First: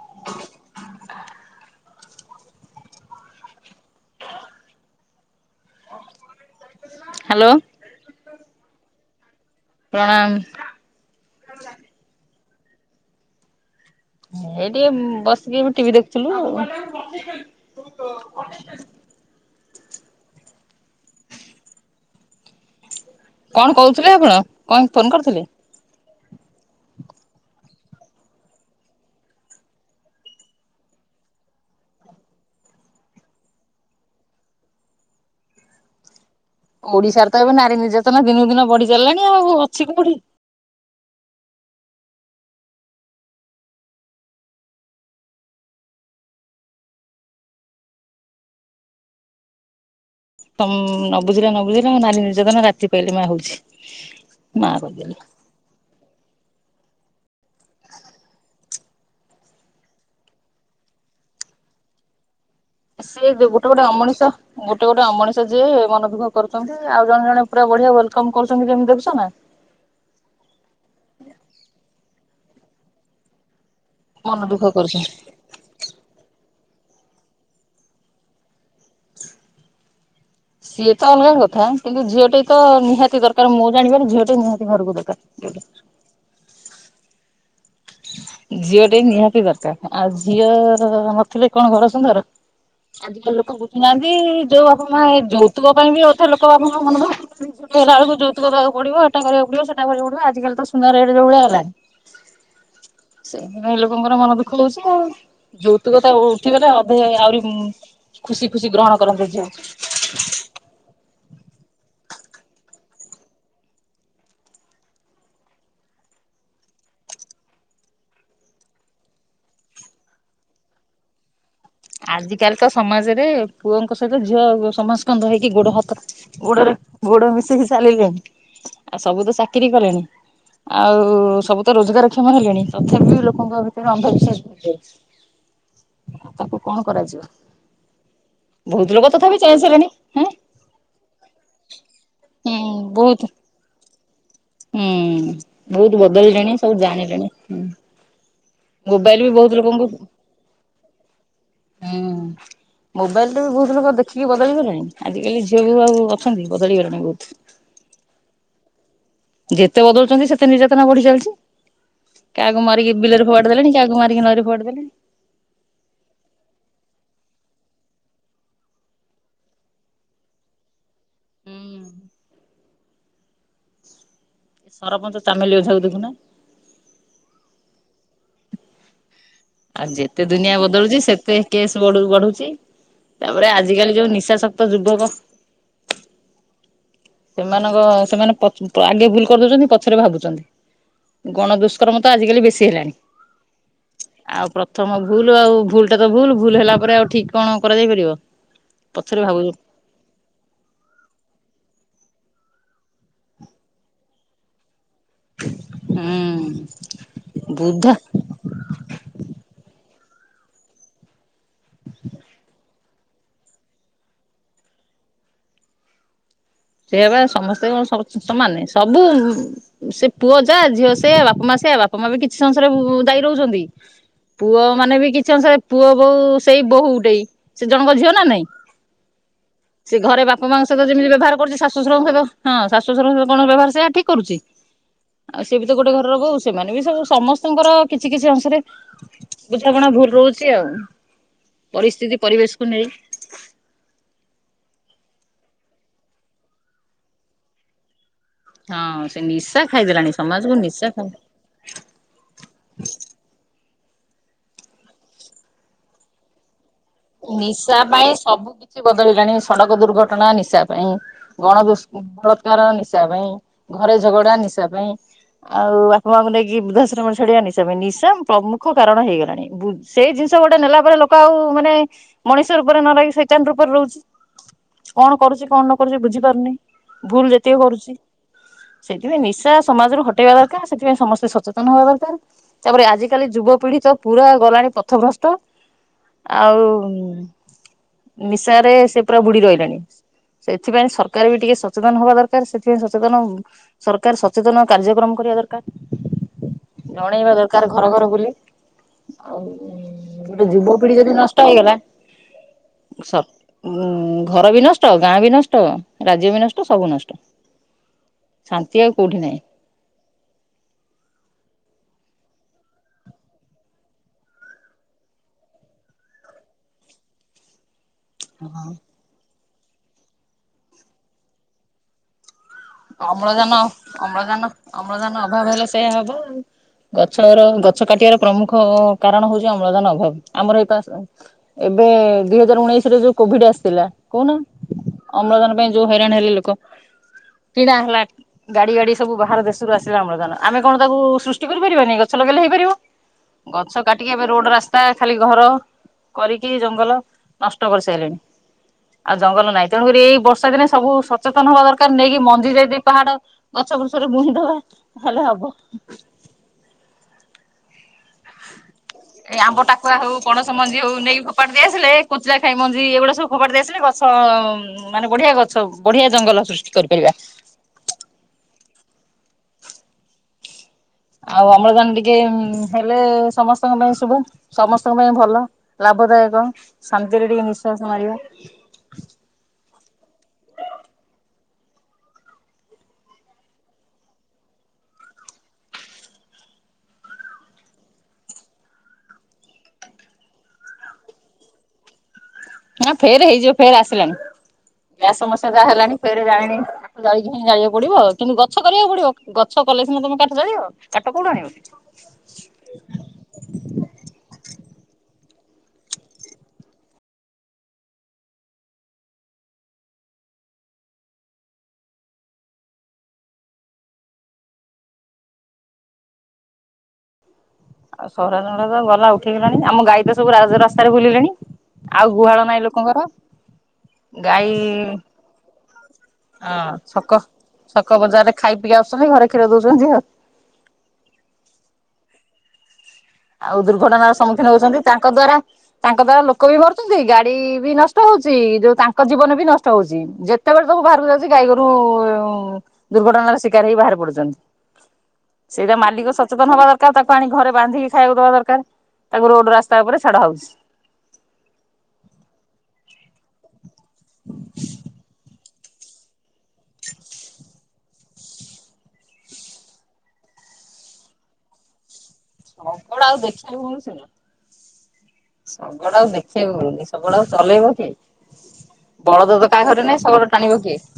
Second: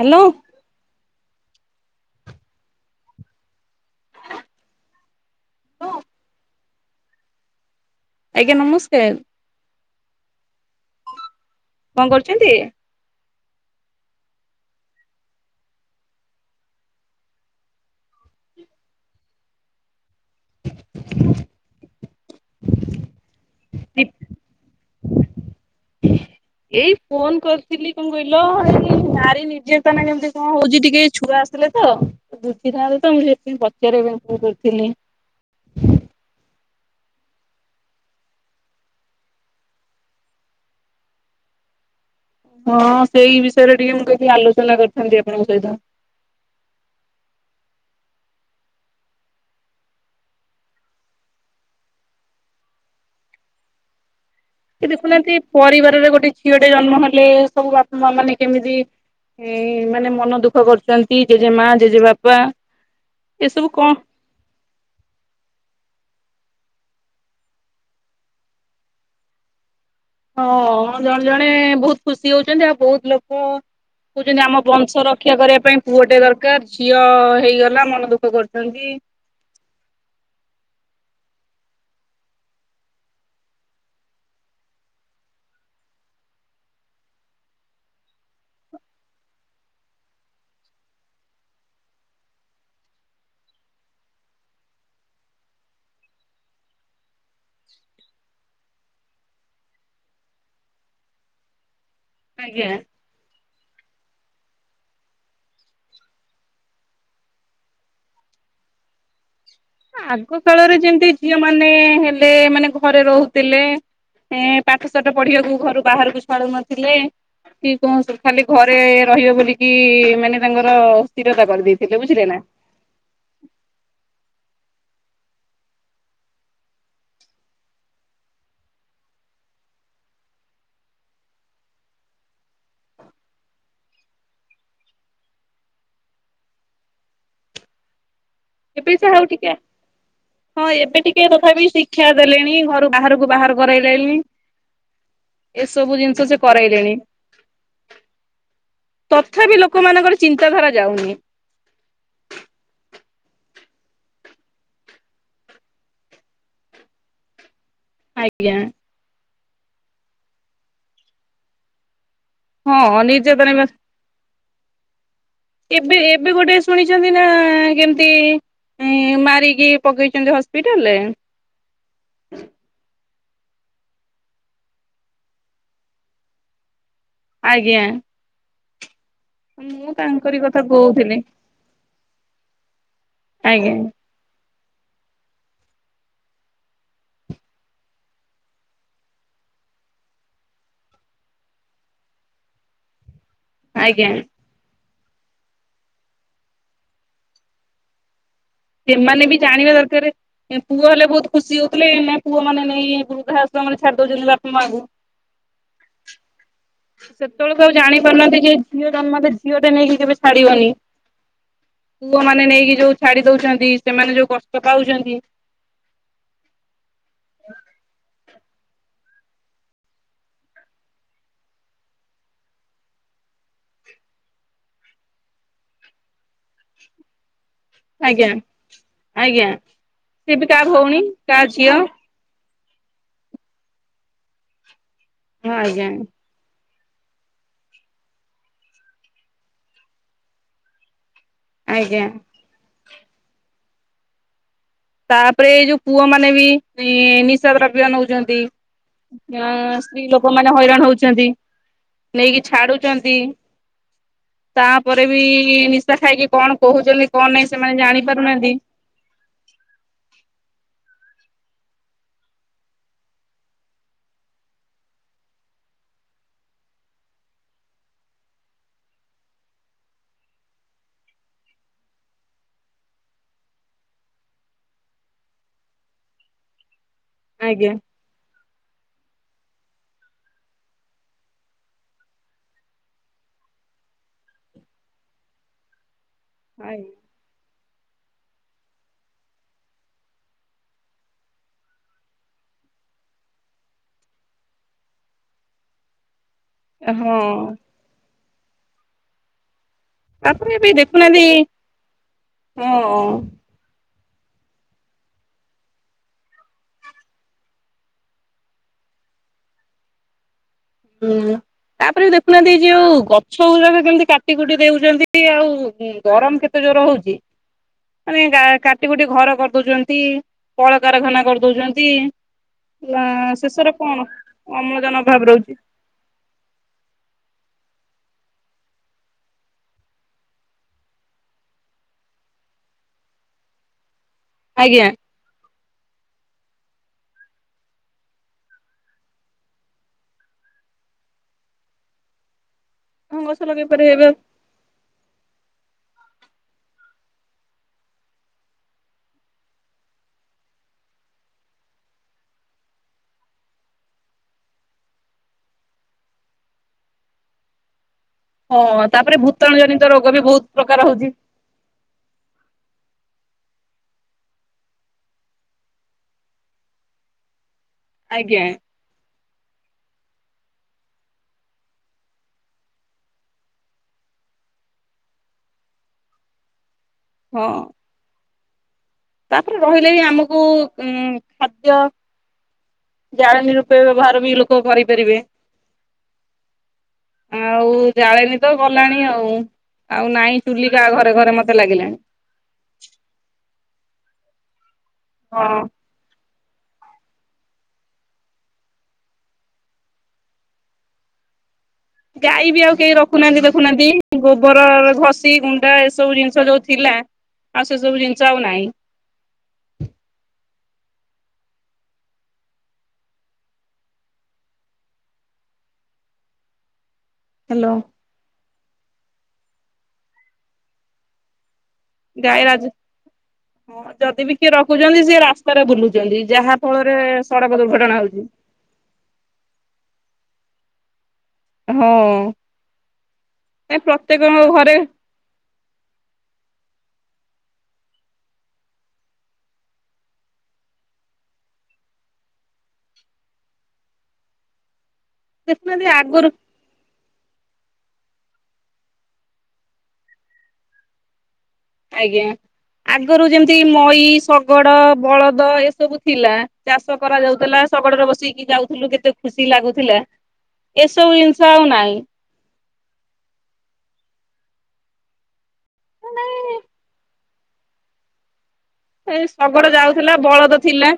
Hello. Hello. ଆଜ୍ଞା ନମସ୍କାର। ପ୍ରଣାମ। କଣ କରୁଚନ୍ତି? ଏଇ ଟିକେ ବସିକି ଏବେ ଟିଭି ଦେଖୁଥିଲୁ ଆଉ। କଣ କୋହୁଥୁଲେ ଆପଣ କଣ ଫୋନ କରିଥିଲେ? ଏଇ ଫୋନ କରିଥିଲି କଣ କହିଲ ନାରୀ ନିର୍ଯାତନା କେମିତି କଣ ହୋଉଚି ଟିକେ ଏଇ ଛୁଆ ଆସ୍ ଥିଲେ ତ ବୁଝିଥାନ୍ତେ ତ ମୁଁ ସେଇଥିପାଇଁ ପଚାରିବା ପାଇଁ ଫୋନ କରିଥିଲି। ଓଡିଶାର ତ ଏବେ ନାରୀ ନିର୍ଯାତନା ଦିନକୁ ଦିନ ବଢି ଚାଲିଲାଣି ଆଉ ଅଛି କୋଉଠି। ହଁ ସେଇ ବିଷୟରେ ଟିକେ ମୁଁ କହିକି ଆଲୋଚନା କରିଥାନ୍ତି ଆପଣଙ୍କ ସହିତ। ତମ୍ ନ ବୁଝିଲେ ନ ବୁଝିଲା ନାରୀ ନିର୍ଯାତନ ରାତି ପାଇଲି ମାଆ ହୋଉଚି। ଏଇ ଦେଖୁନାହାନ୍ତି ପରିବାରରେ ଗୋଟେ ଝିଅଟେ ଜନ୍ମ ହେଲେ ସବୁ ବାପାମାଆ ମାନେ କେମିତି ଏ ମାନେ ମନ ଦୁଃଖ କରୁଚନ୍ତି ଜେଜେମା ଜେଜେବା ସେ ଦେ ଗୋଟେ ଗୋଟେ ଅମଣିଷ ଗୋଟେ ଗୋଟେ ଅମଣିଷ ଯିଏ ମନ ଦୁଃଖ କରୁଚନ୍ତି ଆଉ ଜଣେ ଜଣେ ପୁରା ବଢିଆ ୱେଲକମ୍ କରୁଚନ୍ତି କେମିତି ଦେଖୁଚ ନା। ହଁ ଜଣେ ଜଣେ ବୋହୁତ ଖୁସି ହୋଉଚନ୍ତି ଆଉ ବୋହୁତ ଲୋକ ମନ କୋହୁଚନ୍ତି ଆମ ଦୁଃଖ ବଂଶ କରୁଛନ୍ତି। ରକ୍ଷା କରିବା ପାଇଁ ପୁଅଟେ ଦରକାର ଝିଅ ହେଇଗଲା ମନ ଦୁଃଖ କରୁଛନ୍ତି। ସିଏ ତ ଅଲଗା କଥା କିନ୍ତୁ ଝିଅଟେ ତ ନିହାତି ଦରକାର ମୁଁ ଜାଣିବାରେ ଝିଅଟେ ନିହାତି ଘରକୁ ଦରକାର। ଯୋଉଠି ଝିଅଟେ ନିହାତି ଦରକାର ଆଉ ଝିଅ ର ନଥିଲେ କଣ ଘର ସୁନ୍ଦର। ଆଜିକାଲି ଲୋକ ବୁଝୁନାହାନ୍ତି ଯୋଉ ବାପମାଆ ଏଇ ଯୋଉତୁକ ପାଇଁ ବି ଅଧେ ଲୋକ ବାପାମାଆ ମନଦୁଃଖ କି ଝିଅଟେ ହେଲା ବେଳକୁ ଯୋଉତୁକ ଦବାକୁ ପଡିବ ଏଟା କରିବାକୁ ପଡିବ ସେଟା କରିବାକୁ ପଡିବ ଆଜିକାଲି ତ ସୁନା ରେଟ ଯୋଉଭଳିଆ ହେଲାଣି। ଆଗିଆଁ। ସେଇଥିପାଇଁ ଲୋକଙ୍କର ମନ ଦୁଃଖ ହଉଛି ଆଉ ଯୌତୁକତା ଉଠିବ ନା ଅଧେ ଆହୁରି ଖୁସି ଖୁସି ଗ୍ରହଣ କରନ୍ତେ ଝିଅ। ଆଗ କାଳରେ ଯେମିତି ଝିଅ ମାନେ ହେଲେ ମାନେ ଘରେ ରହୁଥିଲେ ଏ ପାଠ ସାଠ ପଢିବାକୁ ଘରୁ ବାହାରକୁ ଛାଡୁ ନଥିଲେ। କି କୁହନ୍ତୁ ଖାଲି ଘରେ ରହିବ ବୋଲିକି ମାନେ ତାଙ୍କର ଅ ସ୍ଥିରତା କରିଦେଇ ଆଜିକାଲି ତ ସମାଜରେ ପୁଅଙ୍କ ସହିତ ଝିଅ ସମସ୍କନ୍ଦ ହେଇକି ଗୋଡ ହାତ ଗୋଡରେ ଗୋଡ ମିଶେଇକି ଚାଲିଲେଣି ଆଉ ସବୁ ତ ଚାକିରି କଲେଣି। ଆଉ ସବୁ ତ ରୋଜଗାର କ୍ଷମ ହେଲେଣି ତଥାପି ଲୋକଙ୍କ ଭିତରେ ଅନ୍ଧବିଶ୍ୱାସ ଭାରି ତାକୁ କଣ କରାଯିବ। ବହୁତ ଏବେ ଲୋକ ସେ ଆଉ ତଥାପି ଟିକେ ଚେଞ୍ଜ ହେଲେଣି ହେଁ ହଁ ଏବେ ଟିକେ ତଥାପି ଶିକ୍ଷା ଦେଲେଣି ହୁଁ ଘରୁ ବହୁତ ବାହାରକୁ ବାହାର କରାଇଲେନି। ହୁଁ ବହୁତ ସେ ବଦଳିଲାଣି ସବୁ କରାଇଲେଣି ଜାଣିଲେଣି ହୁ। ତଥାପି ଲୋକମାନଙ୍କର ଚିନ୍ତାଧାରା ଯାଉନି। ହୁଁ। ମୋବାଇଲ୍ ରେ ବି ବହୁତ ଲୋକ ଦେଖିକି ବଦଳି ଗଲେଣି ଆଜିକାଲି ଝିଅ ବି ଆଉ ଅଛନ୍ତି ବଦଳିଗଲେଣି ବହୁତ୍। ଆଜ୍ଞା। ଯେତେ ବଦଳୁଛନ୍ତି ସେତେ ନିର୍ଯାତନା ବଢି ଚାଲିଛି କାହାକୁ ମାରିକି ହଁ ବିଲରେ ନିର୍ଯାତନା ଫୋପାଡି ବା ଦେଲେଣି କାହାକୁ କୁ ମାରିକି ନଈରେ ପୋପାଡ଼ି ଦେଲେଣି। ଏବେ ଏବେ ଗୋଟେ ଶୁଣିଛନ୍ତି ନା କେମିତି ଉଁ ମାରିକି ପକେଇଛନ୍ତି ହସ୍ପିଟାଲରେ। ହୁଁଉ। ସରପଞ୍ଚ ଚାମେଲି ଓଝା କୁ ଦେଖୁନ। ଆଜ୍ଞା। ଆ ମୁଁ ଯେତେ ତାଙ୍କରି ଦୁନିଆ କଥା ବଦଳୁଛି କହୁଥିଲି ସେତେ କେସ୍ ବଢ଼ୁ ବଢୁଛି ତାପରେ ଆଜ୍ଞା ଆଜିକାଲି ଯୋଉ ନିଶା ଶ କ୍ତ ଯୁବକ ସେମାନଙ୍କ ସେମାନେ ପଛ ଆଗେ ଭୁଲ କରିଦଉଛନ୍ତି ପଛରେ ଭାବୁଛନ୍ତି। ଗଣ ଦୁଷ୍କର୍ମ ତ ଆଜିକାଲି ବେଶୀ ହେଲାଣି। ଆଜ୍ଞା। ଆଉ ପ୍ରଥମ ଭୁଲ୍ ଆଉ ଭୁଲ୍ ଟା ତ ଭୁଲ୍ ଭୁଲ୍ ହେଲା ପରେ ଆଉ ଠିକ୍ କଣ କରାଯାଇ ପାରିବ। ପଛରେ ସେମାନେ ବି ଭାବୁଛୁ ଜାଣିବା ଦରକାର ପୁଅ ହେଲେ ବହୁତ୍ ଖୁସି ହଉଥିଲେ ଏନା ପୁଅ ମାନେ ନେଇ ବୃଦ୍ଧାଆଶ୍ରମରେ ଛାଡି ଦଉଛନ୍ତି ବାପ ମାଆଙ୍କୁ। ହୁଁ ସେତେବେଳକୁ ଆଉ ବୁଦ୍ଧ ଜାଣି ପାରୁନାହାନ୍ତି ଯେ ଝିଅ ଜନ୍ମ ହେଲେ ଝିଅ ଟେ ନେଇକି କେବେ ଛାଡିବନି ପୁଅ ମାନେ ନେଇକି ଯୋଉ ଛାଡି ଦଉଛନ୍ତି ସେମାନେ ଯୋଉ କଷ୍ଟ ପାଉଛନ୍ତି ସେଇ ବା ସମସ୍ତେ କଣ ସ ସମାନେ ସବୁ ସେ ପୁଅ ଯା ଝିଅ ସେଇଆ ବାପା ମା ସେଇଆ ବାପା ମା ବି କିଛି ଅଂଶରେ ଦାୟୀ ରହୁଛନ୍ତି। ପୁଅ ମାନେ ବି କିଛି ଅଂଶରେ ପୁଅ ବୋଉ ସେଇ ବୋଉ ଗୋଟେଇ ସେ ଜଣଙ୍କ ଝିଅ ନା ଆଜ୍ଞା ନାଇଁ ଆଜ୍ଞା। ସେ ଘରେ ସିଏ ବି ବାପ କାହା ମାଙ୍କ ସହିତ ଭଉଣୀ ଯେମିତି ବ୍ୟବହାର କାହା ଝିଅ ହଁ ଶାଶୁଶଶୁରଙ୍କ ସହିତ ହଁ ଶାଶୁଶଶୁରଙ୍କ ସହିତ କଣ ବ୍ୟବହାର ସେଇଆ ଠିକ୍ କରୁଛି ଆଉ ସେ ବି ତ ଆଜ୍ଞା ଗୋଟେ ଘରର ବୋହୁ। ସେମାନେ ବି ସବୁ ସମସ୍ତଙ୍କର କିଛି କିଛି ଅଂଶରେ ବୁଝାବଣା ଭୁଲ ରହୁଛି ଆଉ। ଆଜ୍ଞା। ପରିସ୍ଥିତି ପରିବେଶ କୁ ନେଇ ତାପରେ ଏଇ ଯୋଉ ପୁଅ ମାନେ ବି ଇଁ ନିଶା ଦ୍ରବ୍ୟ ନଉଛନ୍ତି। ହଁ ସେ ଆ ନିଶା ସ୍ତ୍ରୀ ଖାଇଦେଲାଣି ସମାଜକୁ ଲୋକମାନେ ନିଶା ହଇରାଣ ଖାଇ ହଉଛନ୍ତି ନେଇକି ଛାଡୁଛନ୍ତି। ତାପରେ ବି ନିଶା ଖାଇକି କଣ କହୁଛନ୍ତି କଣ ନାହିଁ ନିଶା ସେମାନେ ଜାଣି ପାଇଁ ସବୁ ପାରୁନାହାନ୍ତି। କିଛି ବଦଳିଲାଣି ସଡକ ଦୁର୍ଘଟଣା ନିଶା ପାଇଁ ଗଣ ଦୁଷ୍କ ବଳାତ୍କାର ନିଶା ପାଇଁ। ଘରେ ଝଗଡା ନିଶା ପାଇଁ। ଆଉ ବାପା ମାଙ୍କୁ ନେଇକି ବୃଦ୍ଧାଶ୍ରମ ଛାଡିବା ନିଶା ପାଇଁ ନିଶା ପ୍ରମୁଖ କାରଣ ହେଇଗଲାଣି ବୃ ସେଇ ଜିନିଷ ଗୋଟେ ନେଲା ପରେ ଲୋକ ଆଉ ମାନେ ମଣିଷ ରୂପରେ ନରହିକି ସଇତାନ୍ ରୂପରେ ରହୁଛି କଣ କରୁଛି କଣ ନ କରୁଛି ବୁଝିପାରୁନି। ଭୁଲ ଯେତିକ ଆଜ୍ଞା କରୁଛି ସେଥିପାଇଁ ନିଶା ସମାଜରୁ ହଟେଇବା ଦରକାର୍ ସେଥିପାଇଁ ସମସ୍ତେ ସଚେତନ ହବା ଦରକାର୍ ତାପରେ ଆଜିିକାଲି ଯୁବପିଢି ତ ପୁରା ଗଲାଣି ପଥ ଭ୍ରଷ୍ଟ ଆଉ ହୁଁ ନିଶାରେ ସେ ପୁରା ବୁଡ଼ି ରହିଲେଣି। ସେଥିପାଇଁ ସରକାର୍ ବି ଟିକେ ସଚେତନ ହବା ଦରକାର୍ ସେଥିପାଇଁ ସଚେତନ ସରକାର ସଚେତନ କାର୍ଯ୍ୟକ୍ରମ କରିବା ଦରକାର ହଁ ଜଣେଇବା ଦରକାର ଘର ଘର ବୁଲି ଆଉ ଗୋଟେ ତାପରେ ବି ଯୁବପିଢ଼ି ଯଦି ଦେଖୁନାହାନ୍ତି ନଷ୍ଟ ହେଇଗଲା ହଁ ସ ଉଁ ଘର ବି ନଷ୍ଟ ଗାଁ ବି ନଷ୍ଟ ରାଜ୍ୟ ବି ନଷ୍ଟ ସବୁ ନଷ୍ଟ। ଶାନ୍ତି ଆଉ କୋଉଠି ନାହିଁ। [inaudible] ତାପରେ ଦେଖୁନାହାନ୍ତି ଯେଉ ଗଛ ଗୁଡ଼ାକ କେମିତି କାଟି କୁଟି ଦେଉଛନ୍ତି ଆଉ ଗରମ କେତ ତେ ଜୋରରେ ହଉଛି? ମାନେ ଗା ହଁ। କାଟି କୁଟି ଘର କରିଦଉଛନ୍ତି କଳକାରଖାନା କରିଦଉଛନ୍ତି ନା ଅମ୍ଳଜାନ ଶେଷରେ କଣ ଅମ୍ଳଜାନ ଅଭାବ ରହୁଛି। ସେଇଆ ହବ ଆଉ ଗଛର ଗଛ କାଟିବାର ପ୍ରମୁଖ କାରଣ ହଉଛି ଅମ୍ଳଜାନ ଅଭାବ ଆମର ଏକା ଏବେ ଦୁଇ ହଜାର ଉଣେଇଶିରେ ଯୋଉ କୋଭିଡ ଆସିଥିଲା କହୁନା ଆଜ୍ଞା। ଅମ୍ଳଜାନ ପାଇଁ ଯୋଉ ହଇରାଣ ହେଲେ ଲୋକ କିଣା ହେଲା ଗାଡ଼ି ଗାଡ଼ି ସବୁ ବାହାର ଦେଶରୁ ଆସିଲା ଅମ୍ଳଜାନ ଆମେ କଣ ତାକୁ ସୃଷ୍ଟି କରିପାରିବାନି ଗଛ ଲଗେଇଲେ ହେଇପାରିବ। ହଁ ଲଗେଇ ଗଛ ପାରିବେ କାଟିକି ଏବେ ରୋଡ୍ ରାସ୍ ସ୍ତା ଖାଲି ଘର କରିକି ଜଙ୍ଗଲ ନଷ୍ଟ କରିସାରିଲେଣି। ଆଉ ଜଙ୍ଗଳ ନାହିଁ ତେଣୁକରି ଏଇ ବର୍ଷା ଦିନେ ସବୁ ସଚେତନ ହବା ଦରକାର ନେଇକି ମଞ୍ଜି ଯଦି ପାହାଡ଼ ଗଛ ବ୍ରୁଛରେ ବୁଣିଦବା ତାହେଲେ ହବ। ହଁ ତାପରେ ଏଇ ଭୂତାଣୁ ଆମ୍ବ ଜନିତ ଟାକୁଆ ରୋଗ ହଉ ବି ବହୁତ ପଣସ ପ୍ରକାର ମଞ୍ଜି ହଉ ହଉଛି। ନେଇ ଫୋ ପାଡ଼ି ଦେଇଆସିଲେ କୁଚିଲା ଖାଇ ମଞ୍ଜି ଏଗୁଡ଼ା ସବୁ ଫୋପାଡ଼ି ଦେଇଆସିଲେ ଗଛ ମାନେ ବଢ଼ିଆ ଗଛ ବଢ଼ିଆ ଜଙ୍ଗଲ ସୃଷ୍ଟି କରିପାରିବା। ଆଜ୍ଞା। ଆଉ ଅମ୍ଳଜାନ ଟିକେ ହେଲେ ସମସ୍ତଙ୍କ ପାଇଁ ଶୁଭ ସମସ୍ତଙ୍କ ପାଇଁ ଭଲ। ଲାଭଦାୟକ ଶାନ୍ତିରେ ହଁ ଟିକେ ନିଶ୍ୱାସ ମାରିବା। ତାପରେ ରହିଲେ ବି ଆମକୁ ଉଁ ଖାଦ୍ୟ ଜାଳେଣି ରୂପେ ବ୍ୟବହାର ବି ଲୋକ କରିପାରିବେ। ଆଉ ଜାଳେଣି ତ ଗଲାଣି ଆଉ ଆଉ ନାଇଁ ଚୁଲି କାହା ଘରେ ଘରେ ମତେ ଲାଗିଲାଣି। ନା ଫେରେ ହେଇଯିବ ଫେରେ ଆସିଲାଣିି ଗ୍ୟାସ୍ ହଁ। ସମସ୍ୟା ଯାହା ହେଲାଣି ଫେରେ ଜାଳେଣି ଜାଳିକି ହିଁ ଜାଳିବାକୁ ପଡ଼ିବ କିନ୍ତୁ ଗଛ କରିବାକୁ ପଡ଼ିବ ଗଛ କଲେ ସିନା ତମେ କାଠ ଜାଳିବ କାଠ କୋଉଠୁ ଆଣିବ? ଗାଈ ବି ଆଉ କେହି ରଖୁନାହାନ୍ତି ଦେଖୁନାହାନ୍ତି ଗୋବର ଘଷି ଗୁଣ୍ଡ ଏସବୁ ଜିନିଷ ଯୋଉ ଥିଲା ଆଉ ସେ ସବୁ ଜିନିଷ ଆଉ ନାହିଁ। ହ୍ୟାଲୋ। ଆଉ ସହରର [unintelligible] ତ ଗଲା ଉଠେଇଗଲାଣି ଆମ ଗାଈ ତ ସବୁ ରାଜ ରାସ୍ତାରେ ବୁଲିଲେଣି ଆଉ ଗାଈ ଗୁହାଳ ରାଜ ନାଇଁ ଲୋକଙ୍କର ହଁ ଯଦି ବି ଗାଈ କିଏ ରଖୁଛନ୍ତି ସିଏ ରାସ୍ତାରେ ବୁଲୁଛନ୍ତି ହଁ ଯାହା ଫଳରେ ସଡ଼କ ଦୁର୍ଘଟଣା ହଉଛି। ଯିଏ ଆସୁଛନ୍ତି ଘରେ କ୍ଷୀର ଦଉଛନ୍ତି ଆଉ ହୁଁ। ଆଉ ଦୁର୍ଘଟଣାର ସମ୍ମୁଖୀନ ଘରେ ହଉଛନ୍ତି ତାଙ୍କ ଦ୍ଵାରା ତାଙ୍କ ଦ୍ଵାରା ଲୋକ ବି ମରୁଛନ୍ତି ଗାଡ଼ି ବି ନଷ୍ଟ ହଉଛି ଯୋଉ ତାଙ୍କ ଜୀବନ ବି ନଷ୍ଟ ହଉଛି। ଯେତେବେଳେ ସବୁ ବାହାରକୁ ଯାଉଛି ଗାଈଗୋରୁ ଦୁର୍ଘଟଣାର ଶିକାର ହେଇକି ବାହାରି ପଡୁଛନ୍ତି। ସେଇଟା ଦେଖୁନାହାନ୍ତି ମାଲିକ ଆଗରୁ ସଚେତନ ହବା ଦରକାର ତାକୁ ଆଣି ଘରେ ବାନ୍ଧି ଖାଇବାକୁ ଦବା ଦରକାର ତାକୁ ରୋଡ଼ ରାସ୍ତା ଉପରେ ଛାଡ଼ ହଉଛି। ଆଜ୍ଞା ଆଗରୁ ଯେମିତି ମଈ ଶଗଡ଼ ବଳଦ ଏସବୁ ଥିଲା। ଚାଷ କରା ଯାଉଥିଲା। ଶଗଡ଼ରେ ବସିକି ଯାଉଥିଲୁ କେତେ ଖୁସି ଲାଗୁଥିଲା ଏସବୁ ଜିନିଷ ଆଉ ନାଇଁ। ସଗଡ ଆଉ ଦେଖିବାକୁ ମିଳୁଛି ନା। ସଗଡ ଆଉ ଦେଖେ ବାକୁ ମାନେ ମିଳୁନି ସଗଡ ଆଉ ଚଲେଇବ କିଏ। ଏ ବଳଦ ତ କାହା ଶଗଡ଼ ଘରେ ନାହିଁ ଯାଉଥିଲା ଶଗଡ ଟାଣିବ ବଳଦ କିଏ? ଥିଲା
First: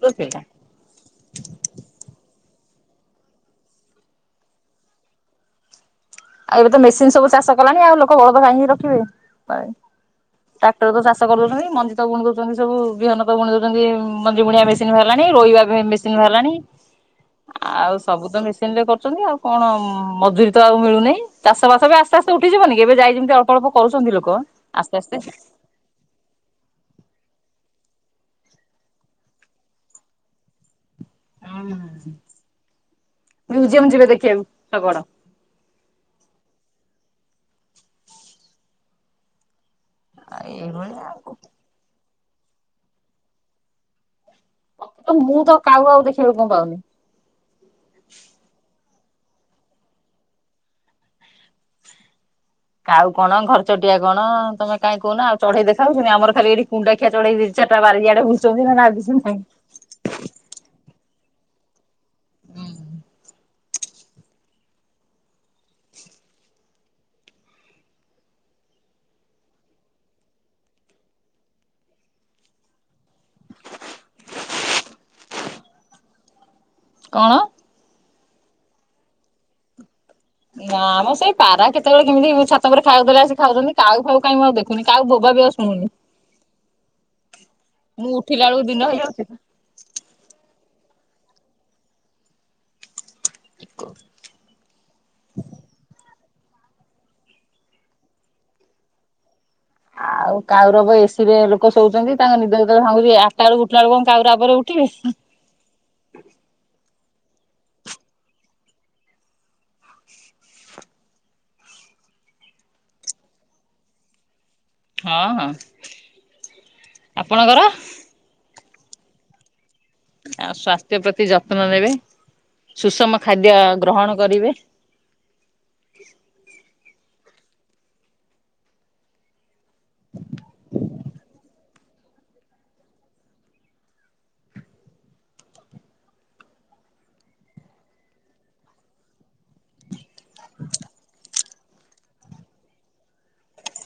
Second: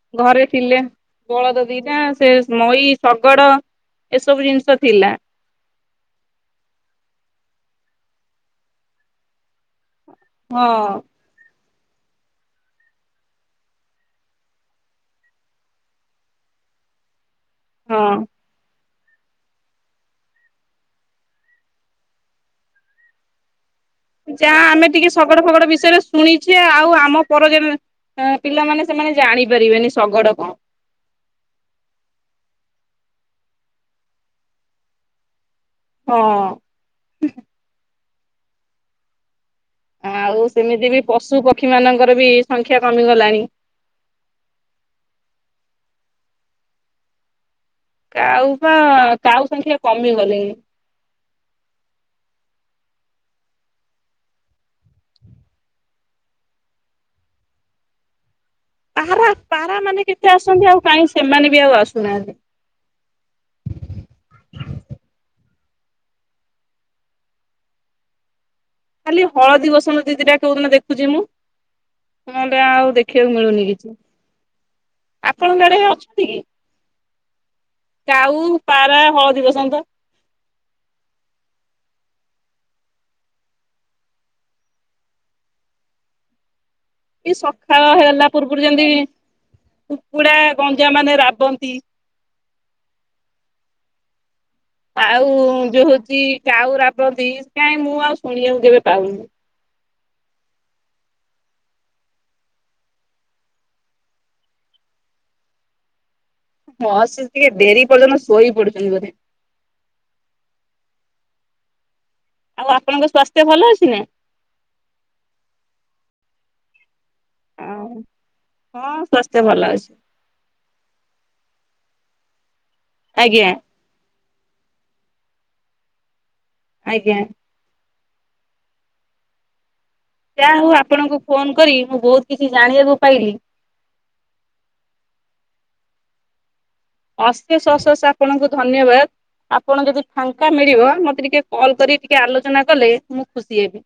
ହୁଁ ସେଇଟା। ଘରେ ଥିଲେ। ବଳଦ ଦିଟା ସେ ମଇ, ଶଗଡ ଏସବୁ ଜିନିଷ ଥିଲା। ଆଉ ଏବେ ତ ମେସିନ ସବୁ ଚାଷ କଲାଣି ଆଉ ଲୋକ ବଳଦ କାଇଁ କି ରଖିବେ ଆଉ ହଁ ଟ୍ରାକ୍ଟରେ ତ ଚାଷ ତ କରି ଦଉଛନ୍ତି ମଞ୍ଜି ତ ବୁଣି ଦଉଛନ୍ତି ସବୁ ବିହନ ତ ବୁଣି ଦଉଛନ୍ତି ମଞ୍ଜି ବୁଣିବା ମେସିନ୍ ବାହାରି ଲାଣି ରୋଇବା ମେ ସିନ ବାହାରିଲାଣି। ହ [inaudible] ଆଉ ସବୁ ତ ମେସିନ ରେ କରୁଛନ୍ତି ଆଉ କଣ ମଜୁରୀ ତ ଆଉ ମିଳୁନେଇ। ଚାଷ ବାସ ବି ଆସ୍ତେ ଆସ୍ତେ ଉଠି ଯିବନି କି ଏବେ ଯାଇ ଯେମିତି ଅ ଅଳ୍ପ ଅଳ୍ପ କରୁଛନ୍ତି ଲୋ ଯା ଆମେ ଟିକେ ଶଗଡ ଫଗଡ ବିଷୟରେ। ଶୁଣିଛେ ଆଉ ଆମ ପର ଜେନେ ଏଁ ପିଲାମାନେ ସେମାନେ ଜାଣି ପାରି ବେନି ଶଗଡ଼ କଁ। ହୁଁ ମୁଜିୟମ ଯିବେ ଦେଖିବାକୁ ଶଗଡ। ହଁ। ଆଉ ସେମିତି ବି ଏଇଭଳିଆ ଆଉ ପଶୁ, ପକ୍ଷୀ ମାନଙ୍କର ବି ସଂଖ୍ୟା କମିଗଲାଣି। ମୁଁ ତ କାଉ ଆଉ ଦେଖିବାକୁ କଁ ପାଉନି। କାଉ ବା କାଉ ସଂଖ୍ୟା କମିଗଲେଇଁ। କାଉ କଣ ଘର ଚଟିଆ କଣ ତମେ କାଇଁ କହୁନା ଆଉ ଚଢେଇ ଦେଖା ଯାଉଛନ୍ତି ଆମର ଖାଲି ଏଇଠି କୁଣ୍ଡା ଖିଆ ଚଢେଇ ଦି ଚାରି ଟା ବାରି ଆଡେ ବୁ ଲୁ ଚନ୍ତି ନଲେ ଆ ପାରା ପାରା ମାନେ କେତେ ଆସନ୍ତି ଆଉ କାଇଁ ସେମାନେ ବି ଆଉ ଆସୁନାହାନ୍ତି। ଖାଲି ହଳଦୀ ବସନ୍ତ ଦି ଦିଟା କୋଉ ଦିନ ଦେଖୁଛି ମୁଁ। ନହେଲେ ଆଉ ଦେଖିବାକୁ ମିଳୁନି କିଛି। ଆପଣଙ୍କ ଆଡେ ଅଛନ୍ତି କି? କଣ? କାଉ, ପାରା, ହଳଦୀ ବସନ୍ତ। ନା ମ ସେଇ ପାରା କେତେ ବେଳେ କେମିତି ଛାତ ଉପରେ ଖାଇ ଆକୁ ଦେଲେ ଆସି ଖାଉଛନ୍ତି କାଉ ଫାଉ କାଇଁ ମୁଁ ଆଉ ଦେଖୁନି କାଉ ବୋବା ବି ଆଉ ସୁଣୁନି। ଏଇ ସକାଳ ମୁଁ ହେଲା ଉଠିଲା ବେଳକୁ ପୂର୍ବରୁ ଦିନ ଯେମିତି। ହେଇଯାଉଛି। କୁକୁଡା, ଗଞ୍ଜା ମାନେ ରାବନ୍ତି। ଏକ। ଆଉ ଯୋଉ ହଉଛି କାଉ ରାବନ୍ତି କାହିଁ ମୁଁ ଆଉ ଶୁଣିବାକୁ କେବେ ପାଉନି। ଆଉ କାଉ ରାବ ଏସି ରେ ଲୋକ ଶୋଉଛନ୍ତି ତାଙ୍କ ନିଦ ଯେତେ ବେଳେ ଭଙ୍ଗୁଛି ଆଠଟା ବେଳକୁ ଉଠିଲା ବେଳକୁ କଁ କାଉ ରାବରେ ଉଠିବେ‌ ହୁଁ। ହଁ ସେ ଟିକେ ଡେରି ପର୍ଯ୍ୟନ୍ତ ଶୋଇ ପଡୁଛନ୍ତି ବୋଧେ। [inaudible] ଆଉ ଆପଣଙ୍କ ସ୍ଵାସ୍ଥ୍ୟ ଭଲ ଅଛି ନା? ହଁ ହଁ ଆପଣଙ୍କର? ହଁ ସ୍ୱାସ୍ଥ୍ୟ ଭଲ ଅଛି। ଆଉ ସ୍ୱାସ୍ଥ୍ୟ ପ୍ରତି ଯତ୍ନ ନେବେ ସୁଷମ ଆଜ୍ଞା ଖାଦ୍ୟ ଗ୍ରହଣ କରିବେ। ଆଜ୍ଞା। ଯା ହଉ ଆପଣଙ୍କୁ ଫୋନ କରି ମୁଁ ବହୁତ କିଛି ଜାଣିବାକୁ ପାଇଲି। ଅଶେଷ ଅଶେଷ ଆପଣଙ୍କୁ ଧନ୍ୟବାଦ ଆପଣ ଯଦି ଫାଙ୍କା ମିଳିବ ମତେ ଟିକେ କଲ୍ କରି ଟିକେ ଆଲୋଚନା କଲେ ମୁଁ ଖୁସି ହେବି।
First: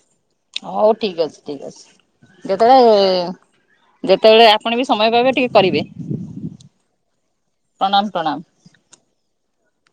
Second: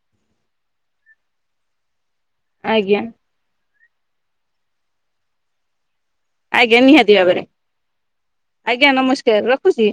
ହଉ ଠିକ ଅଛି ଠିକ ଅଛି ଯେତେ ଆଜ୍ଞା। ବେଳେ। ଯେତେ ବେଳେ ଆପଣ ବି ସମୟ ପାଇବେ ଟିକେ କରିବେ। ଆଜ୍ଞା ନିହାତି ଭାବରେ। ପ୍ରଣାମ ପ୍ରଣାମ। ଆଜ୍ଞା ନମସ୍କାର ରଖୁଛି।